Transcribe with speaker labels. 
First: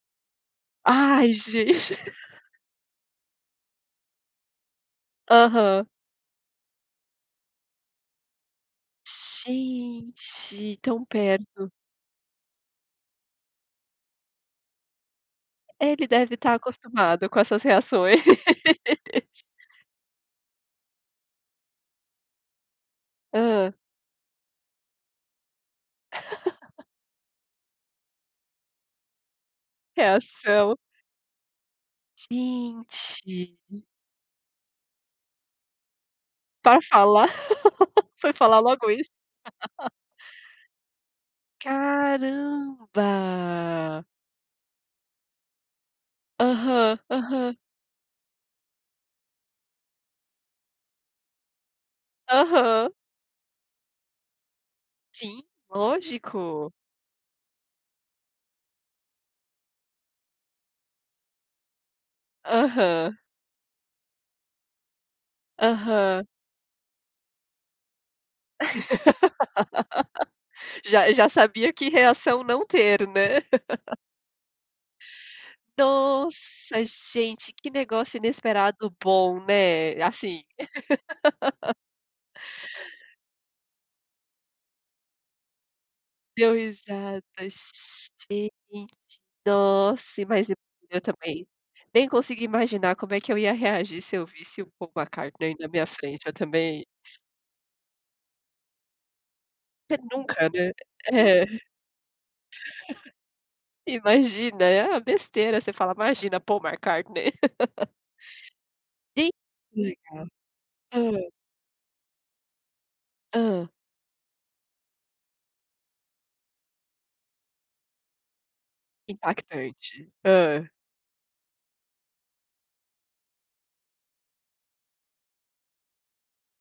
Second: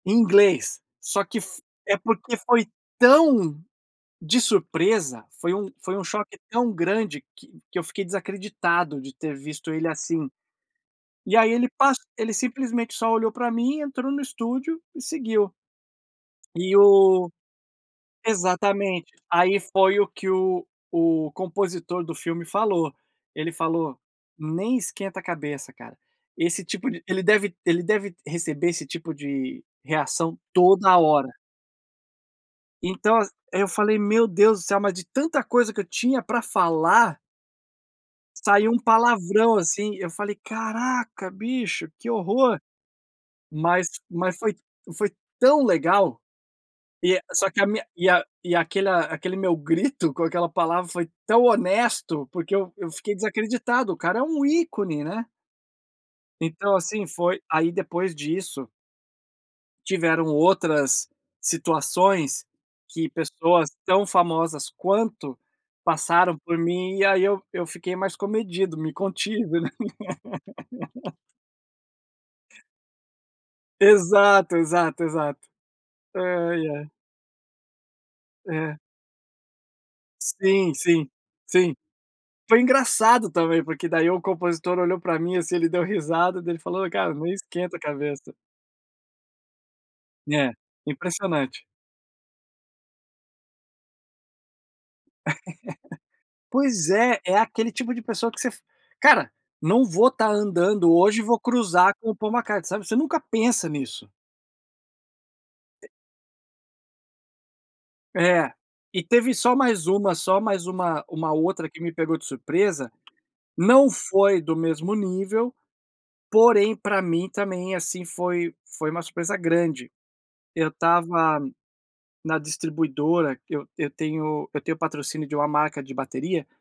Speaker 1: Inglês, só
Speaker 2: Ai,
Speaker 1: que f é
Speaker 2: gente.
Speaker 1: porque foi tão de surpresa, foi um
Speaker 2: Aham.
Speaker 1: foi um choque tão grande que que eu fiquei desacreditado de ter visto ele assim.
Speaker 2: Gente! Tão
Speaker 1: E aí ele
Speaker 2: perto.
Speaker 1: pas ele simplesmente só olhou para mim, entrou no estúdio e seguiu.
Speaker 2: Ele deve estar
Speaker 1: E
Speaker 2: acostumado
Speaker 1: o
Speaker 2: com essas reações.
Speaker 1: exatamente. Aí foi o que o o compositor do filme falou, ele
Speaker 2: Hã.
Speaker 1: falou: "Nem esquenta a cabeça cara, esse tipo de ele deve ele deve receber esse tipo de reação
Speaker 2: Reação.
Speaker 1: toda hora". Então as
Speaker 2: Gente!
Speaker 1: aí eu falei: "Meu Deus do céu, mas de tanta coisa que eu tinha para
Speaker 2: Pra
Speaker 1: falar"
Speaker 2: falar. Foi falar
Speaker 1: "saiu um
Speaker 2: logo isso.
Speaker 1: palavrão, assim". Eu falei: "Caraca bicho, que horror". Mas
Speaker 2: Caramba.
Speaker 1: mas foi foi tão legal
Speaker 2: Aham,
Speaker 1: e é só
Speaker 2: aham.
Speaker 1: que a minha e a e aquela aquele meu grito com aquela palavra foi tão honesto, porque eu eu
Speaker 2: Aham.
Speaker 1: fiquei desacreditado, o cara é um ícone, né.
Speaker 2: Sim, lógico!
Speaker 1: Então, assim, foi aí depois disso tiveram outras situações que
Speaker 2: Aham.
Speaker 1: pessoas tão famosas quanto,
Speaker 2: Aham.
Speaker 1: passaram por mim e aí eu eu fiquei mais comedido, me contive, né.
Speaker 2: Já já sabia que reação não ter, né.
Speaker 1: Exato, exato, exato. Ai,
Speaker 2: Nossa,
Speaker 1: é.
Speaker 2: gente, que negócio
Speaker 1: É.
Speaker 2: inesperado bom, né, assim.
Speaker 1: Sim, sim, sim. Foi engraçado também, porque daí o compositor olhou para mim, assim, ele deu risada, daí
Speaker 2: Deu
Speaker 1: ele falou: "Ô cara,
Speaker 2: risada,
Speaker 1: não esquenta a cabeça".
Speaker 2: gente! Nossa! Mas
Speaker 1: É,
Speaker 2: e eu também
Speaker 1: impressionante.
Speaker 2: nem consigo imaginar como é que eu ia reagir se eu visse o Paul McCartney na minha frente, eu também
Speaker 1: Pois é, é aquele tipo de pessoa que você f "Cara, não
Speaker 2: Você
Speaker 1: vou estar
Speaker 2: nunca, né.
Speaker 1: andando hoje e vou
Speaker 2: É.
Speaker 1: cruzar com o Paul McCartney", sabe, você nunca pensa nisso.
Speaker 2: Imagina, é: "Ah, besteira", você fala: "Imagina, Paul McCartney".
Speaker 1: É. E
Speaker 2: De
Speaker 1: teve só mais uma
Speaker 2: legal.
Speaker 1: só mais uma
Speaker 2: Hã.
Speaker 1: uma outra que me pegou de surpresa,
Speaker 2: Hã.
Speaker 1: não foi do mesmo nível, porém para mim também, assim, foi foi uma surpresa grande.
Speaker 2: Impactante. Hã.
Speaker 1: Eu estava na distribuidora, eu eu tenho eu tenho patrocínio de uma marca de bateria